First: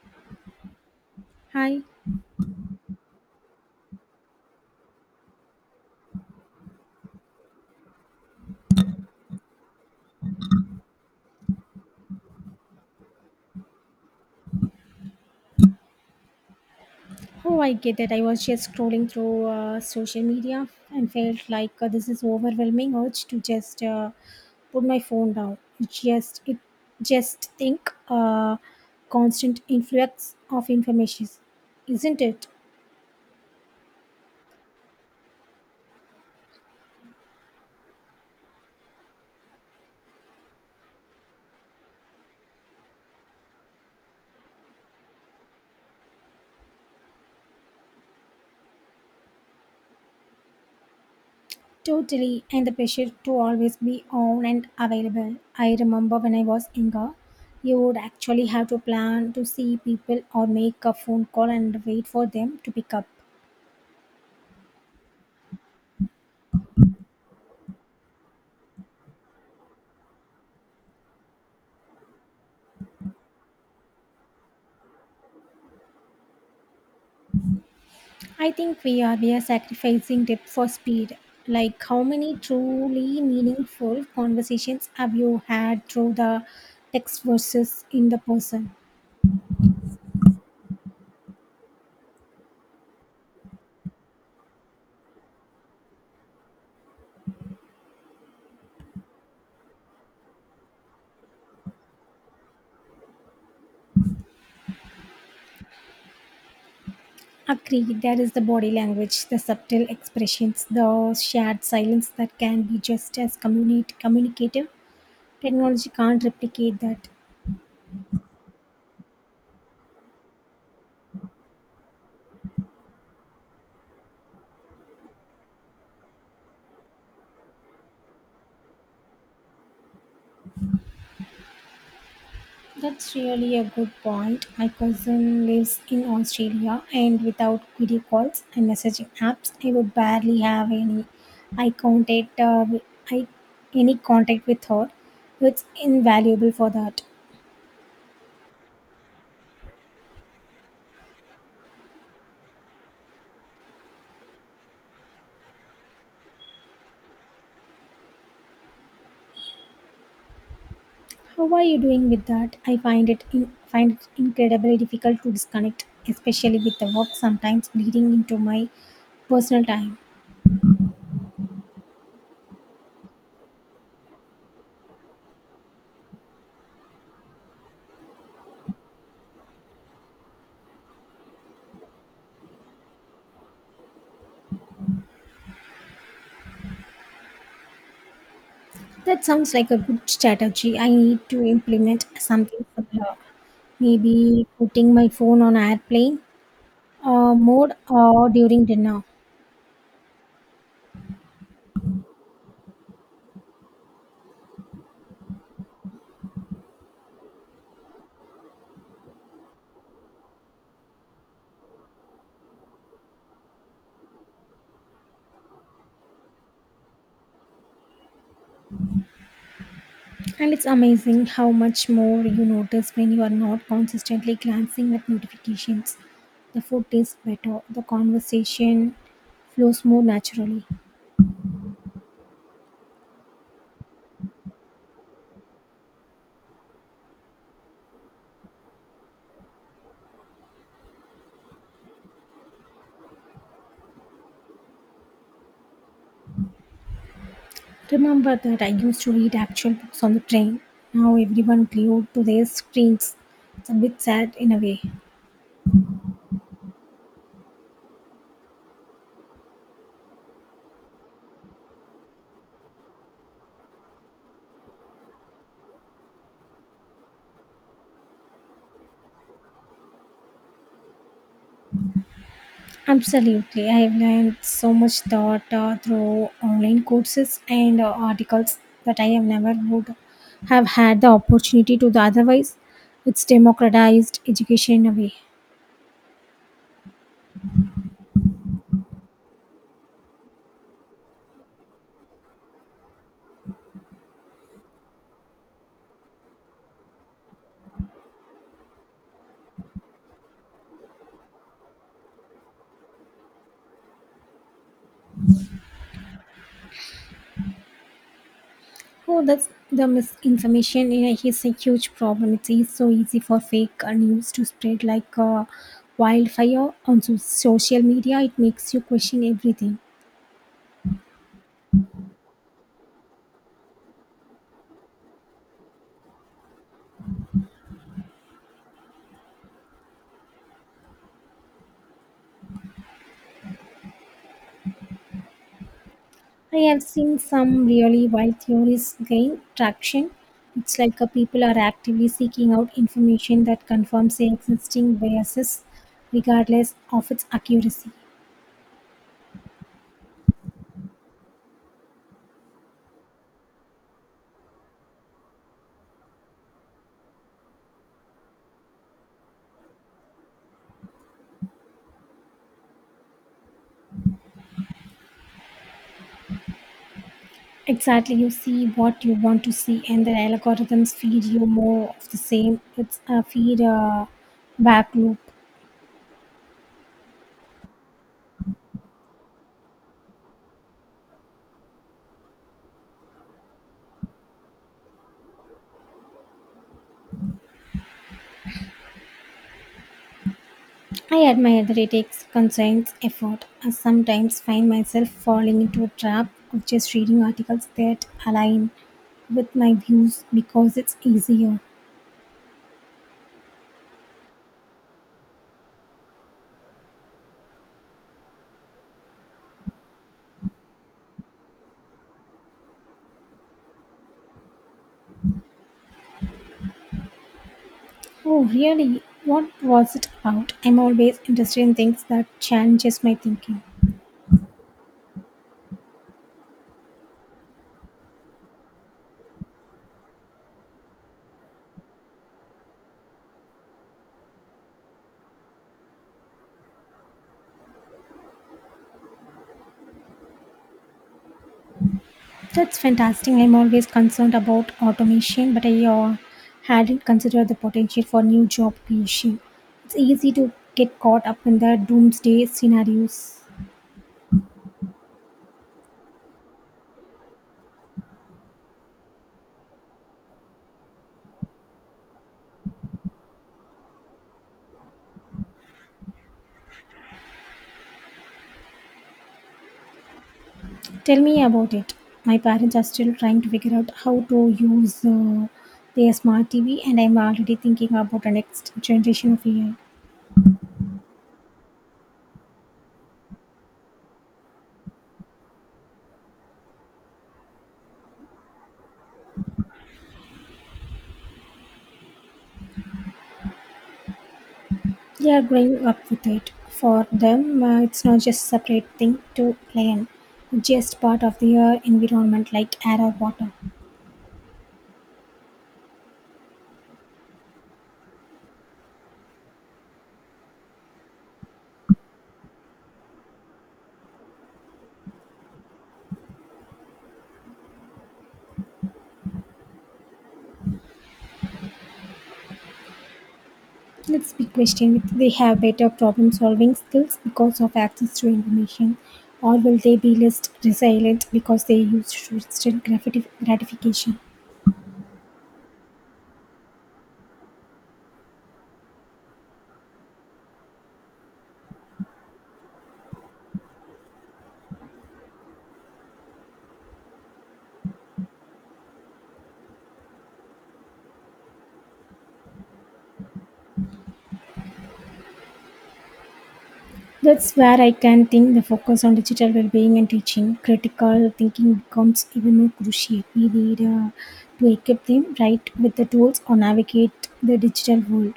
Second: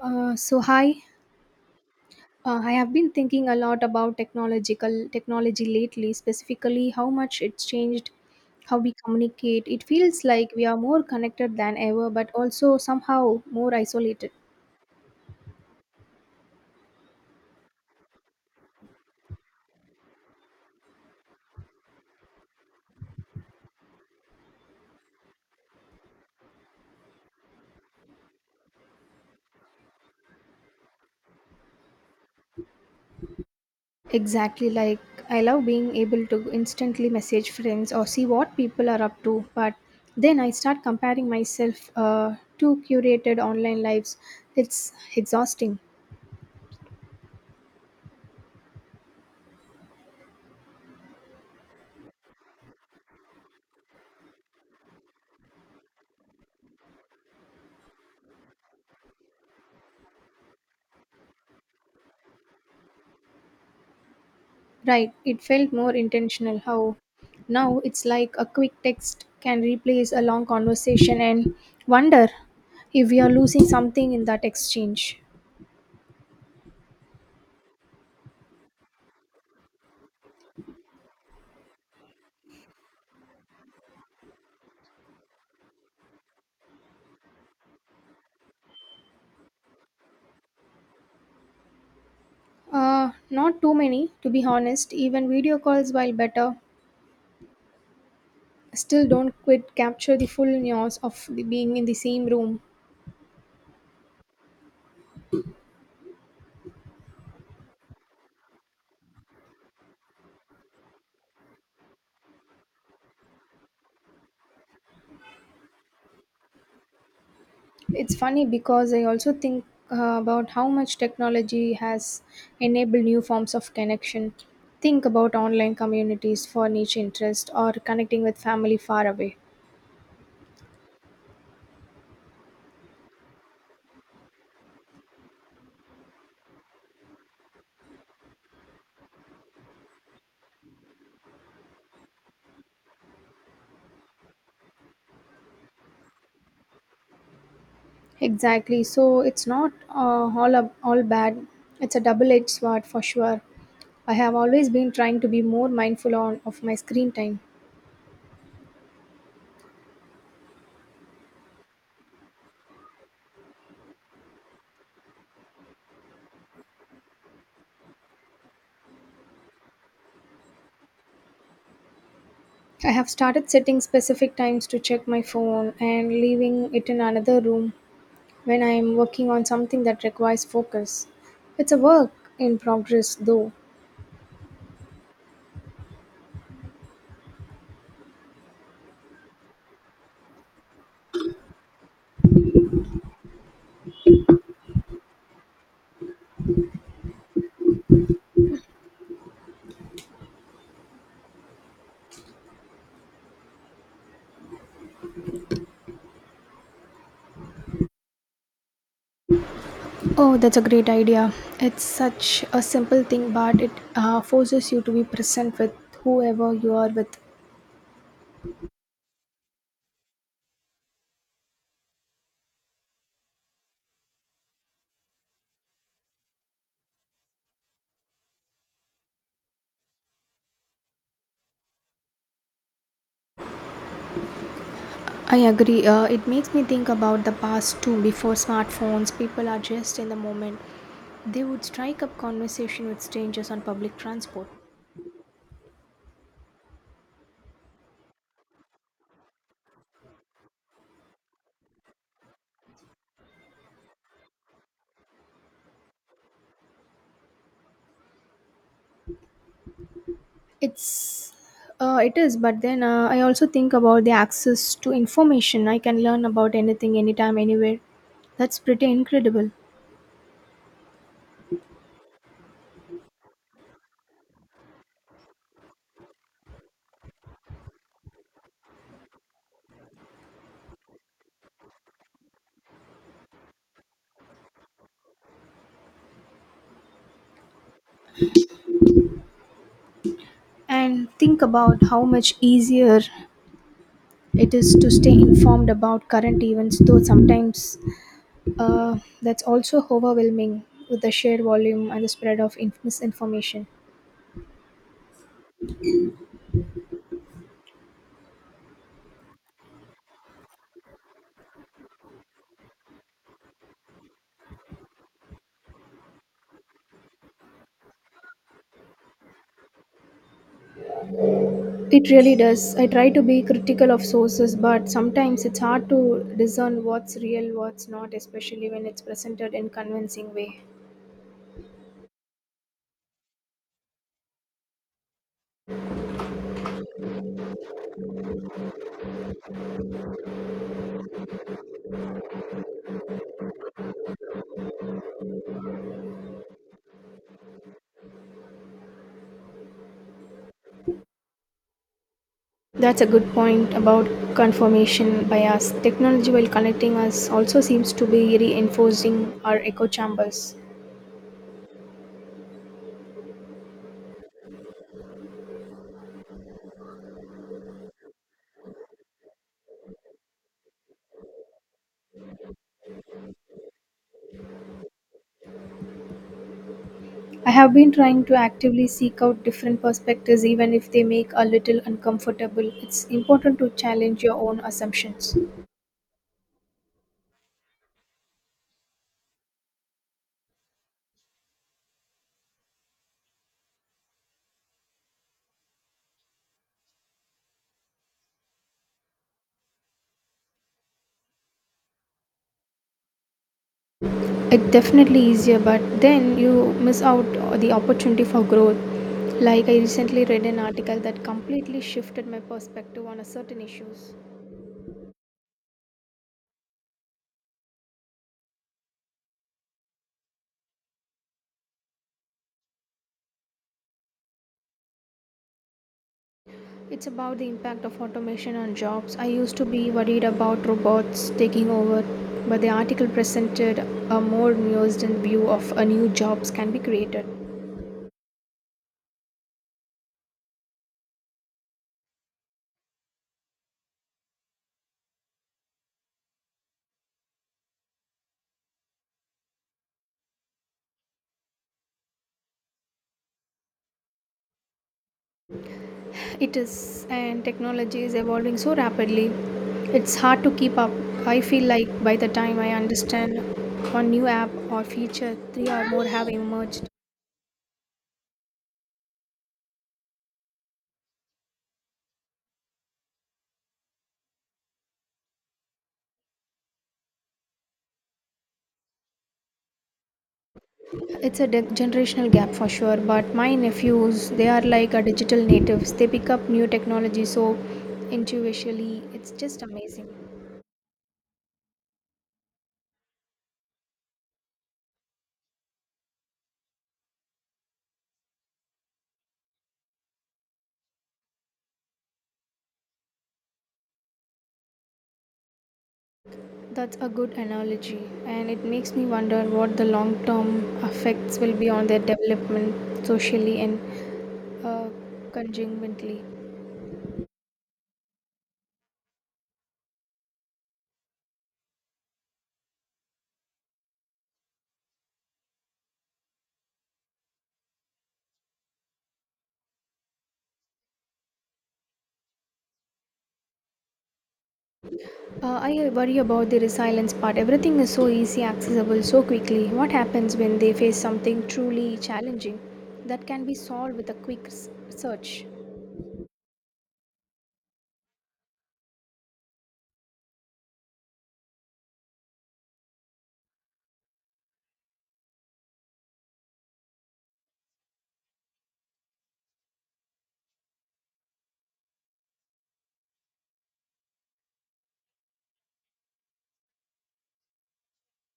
So hi, Hi. I have been thinking a lot about technological technology lately, specifically how much it's changed how we communicate. It feels like we are more connected than ever, but also somehow more isolated. Oh, I get that. I was just scrolling through social media and felt like this is overwhelming urge to just put my phone down. It just think constant influx of information, isn't it? Exactly, like, I love being able to instantly message friends or see what people are up to, but then I start comparing myself to curated online lives. It's exhausting. Totally, and the pressure to always be on and available. I remember when I was younger, you would actually have to plan to see people or make a phone call and wait for them to pick up. Right, it felt more intentional. How now it's like a quick text can replace a long conversation, and wonder if we are losing something in that exchange. I think we are sacrificing depth for speed. Like how many truly meaningful conversations have you had through the text versus in the person? Not too many, to be honest. Even video calls, while better, still don't quite capture the full nuance of the being in the same room. Agree, there is the body language, the subtle expressions, the shared silence that can be just as communicative. Technology can't replicate that. It's funny because I also think about how much technology has enabled new forms of connection. Think about online communities for niche interest or connecting with family far away. That's really a good point. My cousin lives in Australia, and without video calls and messaging apps, I would barely have any. I contact I any contact with her. It's invaluable for that. Exactly. So it's not all bad. It's a double-edged sword for sure. I have always been trying to be more mindful on of my screen time. How are you doing with that? I find it in, find it incredibly difficult to disconnect, especially with the work sometimes bleeding into my personal time. I have started setting specific times to check my phone and leaving it in another room when I am working on something that requires focus. It's a work in progress, though. That sounds like a good strategy. I need to implement something similar. Maybe putting my phone on airplane mode or during dinner. Oh, that's a great idea. It's such a simple thing, but it forces you to be present with whoever you are with. And it's amazing how much more you notice when you are not consistently glancing at notifications. The food tastes better, the conversation flows more naturally. I agree. It makes me think about the past too. Before smartphones, people are just in the moment. They would strike up conversation with strangers on public transport. Remember that I used to read actual books on the train. Now everyone glued to their screens. It's a bit sad in a way. It's it is, but then I also think about the access to information. I can learn about anything, anytime, anywhere. That's pretty incredible. Absolutely. I've learned so much thought through online courses and articles that I have never would have had the opportunity to the otherwise. It's democratized education in a way. And think about how much easier it is to stay informed about current events, though sometimes that's also overwhelming with the sheer volume and the spread of misinformation. Oh, that's the misinformation you know, is a huge problem. So easy for fake news to spread like wildfire on social media. It makes you question everything. It really does. I try to be critical of sources, but sometimes it's hard to discern what's real, what's not, especially when it's presented in convincing way. I have seen some really wild theories gain traction. It's like a people are actively seeking out information that confirms their existing biases, regardless of its accuracy. That's a good point about confirmation bias. Technology, while connecting us, also seems to be reinforcing our echo chambers. Exactly, you see what you want to see, and the algorithms feed you more of the same. It's a feed back loop. I have been trying to actively seek out different perspectives even if they make a little uncomfortable. It's important to challenge your own assumptions. I admire that it takes conscious effort. I sometimes find myself falling into a trap of just reading articles that align with my views because it's easier. It definitely easier, but then you miss out the opportunity for growth. Like, I recently read an article that completely shifted my perspective on a certain issues. Oh, really? What was it about? I'm always interested in things that challenges my thinking. It's about the impact of automation on jobs. I used to be worried about robots taking over, but the article presented a more nuanced view of a new jobs can be created. That's fantastic. I'm always concerned about automation, but I hadn't considered the potential for new job creation. It's easy to get caught up in the doomsday scenarios. It is, and technology is evolving so rapidly. It's hard to keep up. I feel like by the time I understand one new app or feature, three or more have emerged. Tell me about it. My parents are still trying to figure out how to use their smart TV, and I'm already thinking about the next generation of AI. It's a generational gap for sure, but my nephews, they are like a digital natives. They pick up new technology so intuitively. It's just amazing. They are growing up with it. For them, it's not just a separate thing to play in, it's just part of their environment like air or water. That's a good analogy, and it makes me wonder what the long term effects will be on their development socially and uh, conjunmentally. Let's be question with they have better problem solving skills because of access to information, or will they be less resilient because they use instant gratification? I worry about the resilience part. Everything is so easy, accessible, so quickly. What happens when they face something truly challenging that can be solved with a quick search? That's where I can think the focus on digital well-being and teaching. Critical thinking becomes even more crucial. We need to equip them right with the tools or navigate the digital world.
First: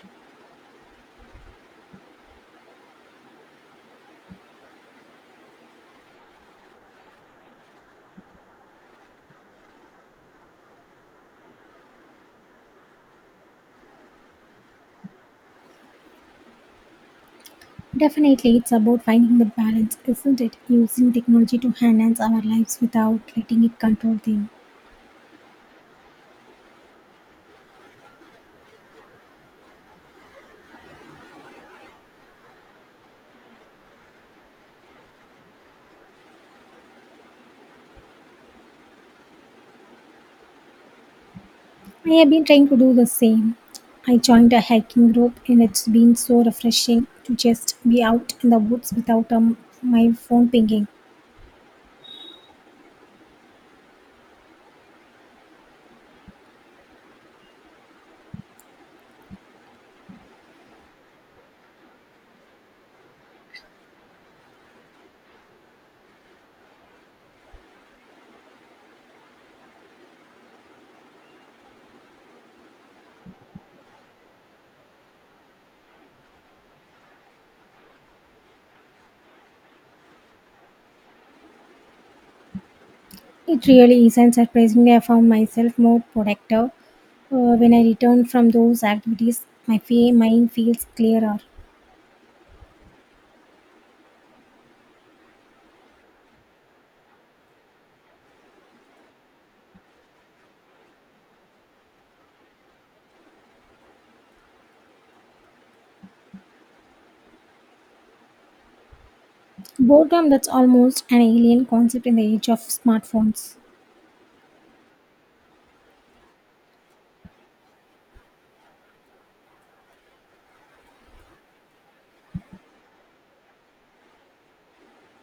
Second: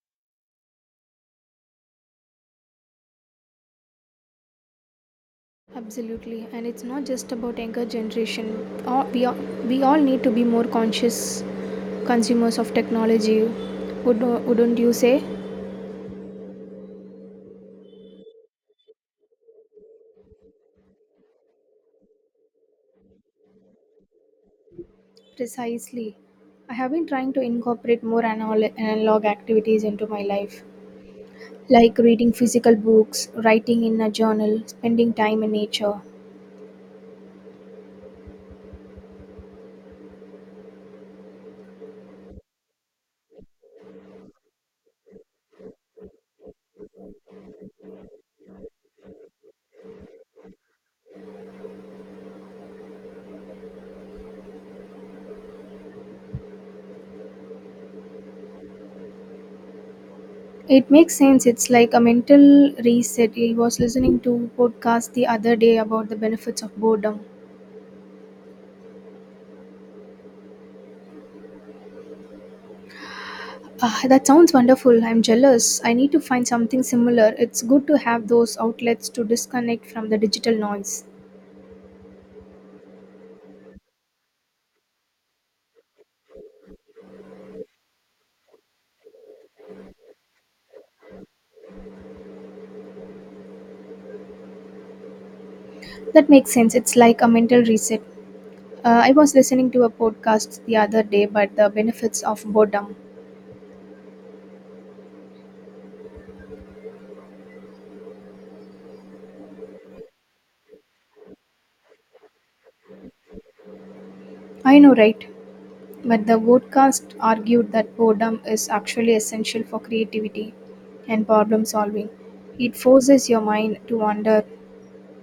Absolutely, and it's not just about younger generation. All, we all, we all need to be more conscious consumers of technology. Would, wouldn't you say? Definitely, it's about finding the balance, isn't it? Using technology to enhance our lives without letting it control them. Precisely. I have been trying to incorporate more analog activities into my life, like reading physical books, writing in a journal, spending time in nature. I have been trying to do the same. I joined a hiking group, and it's been so refreshing to just be out in the woods without my phone pinging. It makes sense. It's like a mental reset. I was listening to podcast the other day about the benefits of boredom. Ah, that sounds wonderful. I'm jealous. I need to find something similar. It's good to have those outlets to disconnect from the digital noise. It really is, and surprisingly, I found myself more productive when I return from those activities. My mind feels clearer. That makes sense. It's like a mental reset. I was listening to a podcast the other day about the benefits of boredom. Boredom that's almost an alien concept in the age of smartphones. I know, right? But the podcast argued that boredom is actually essential for creativity and problem solving. It forces your mind to wander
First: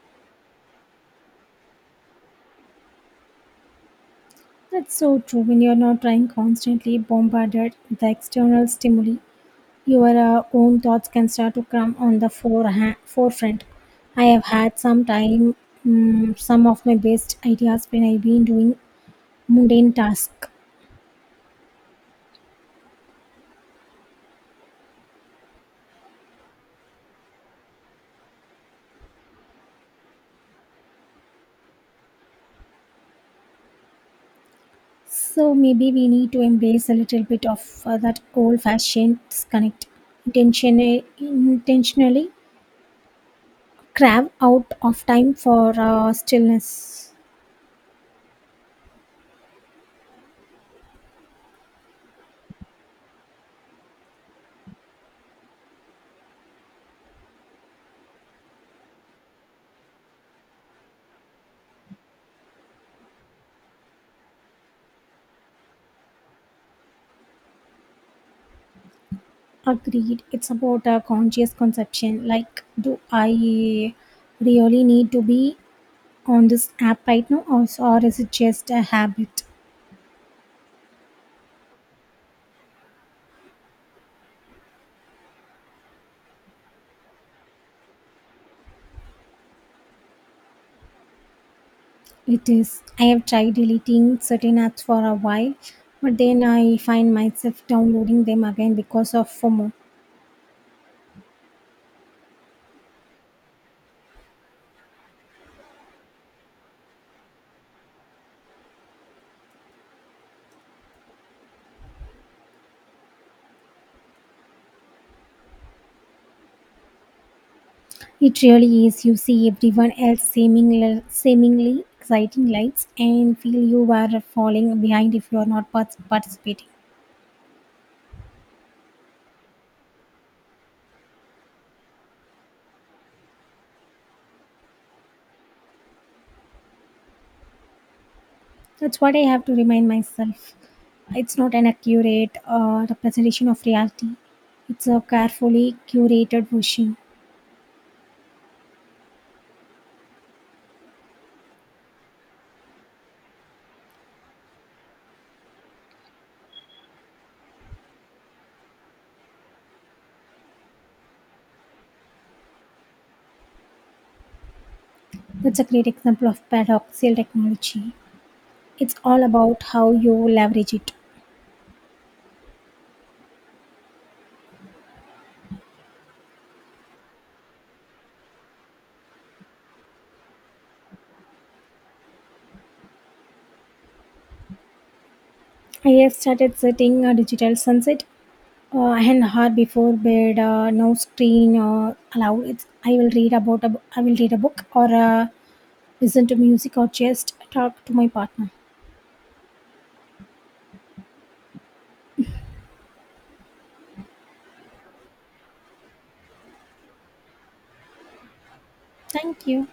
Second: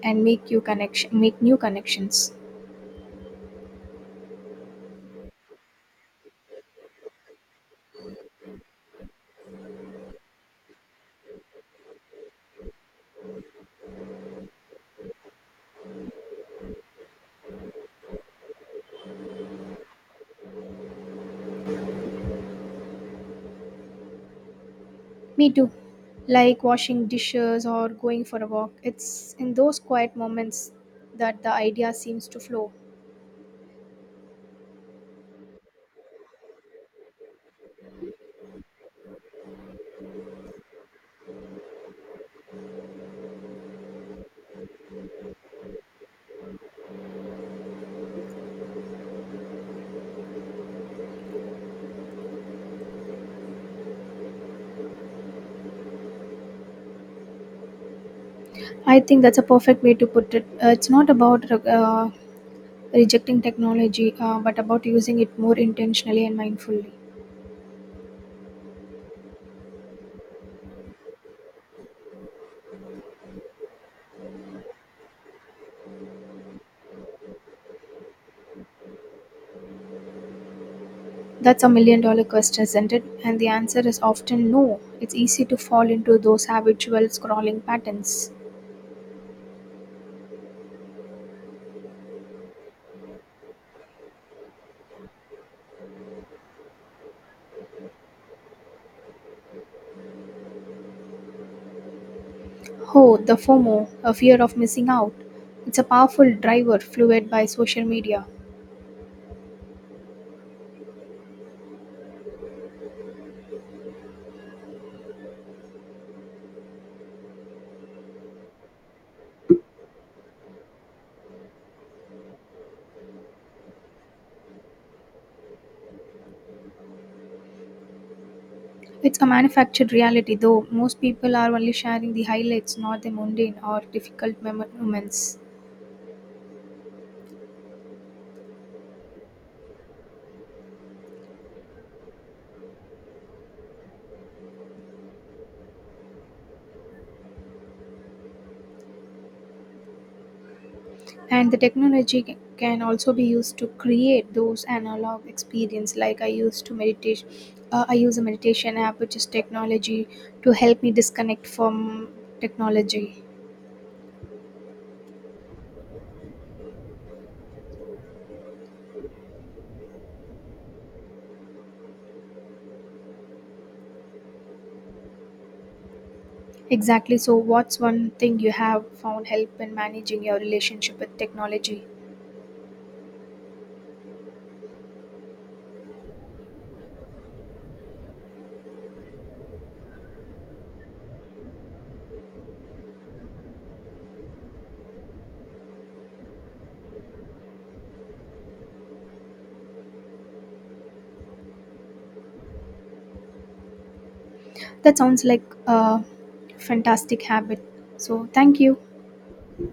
and make new connections. That's so true. When you're not trying constantly bombarded with the external stimuli, your own thoughts can start to come on the forefront. I have had some some of my best ideas when I've been doing mundane tasks. Me too. Like washing dishes or going for a walk. It's in those quiet moments that the idea seems to flow. So maybe we need to embrace a little bit of that old-fashioned disconnect, intentionally carve out of time for stillness. I think that's a perfect way to put it. It's not about rejecting technology, but about using it more intentionally and mindfully. Agreed. It's about a conscious conception. Like, do I really need to be on this app right now, or is it just a habit? That's a million dollar question, isn't it? And the answer is often no. It's easy to fall into those habitual scrolling patterns. It is. I have tried deleting certain apps for a while, but then I find myself downloading them again because of FOMO. Oh, the FOMO, a fear of missing out. It's a powerful driver fueled by social media. It really is. You see everyone else seemingly exciting lights, and feel you are falling behind if you are not participating. It's a manufactured reality, though most people are only sharing the highlights, not the mundane or difficult moments. That's what I have to remind myself. It's not an accurate representation of reality, it's a carefully curated version. And the technology can also be used to create those analog experience. Like, I used to meditate, I use a meditation app, which is technology, to help me disconnect from technology. That's a great example of paradoxical technology. It's all about how you leverage it. Exactly. So, what's one thing you have found help in managing your relationship with technology? I have started setting a digital sunset and hour before bed no screen allowed it's, I will read about a, I will read a book or listen to music or just talk to my partner That sounds like a fantastic habit. So, thank you. thank you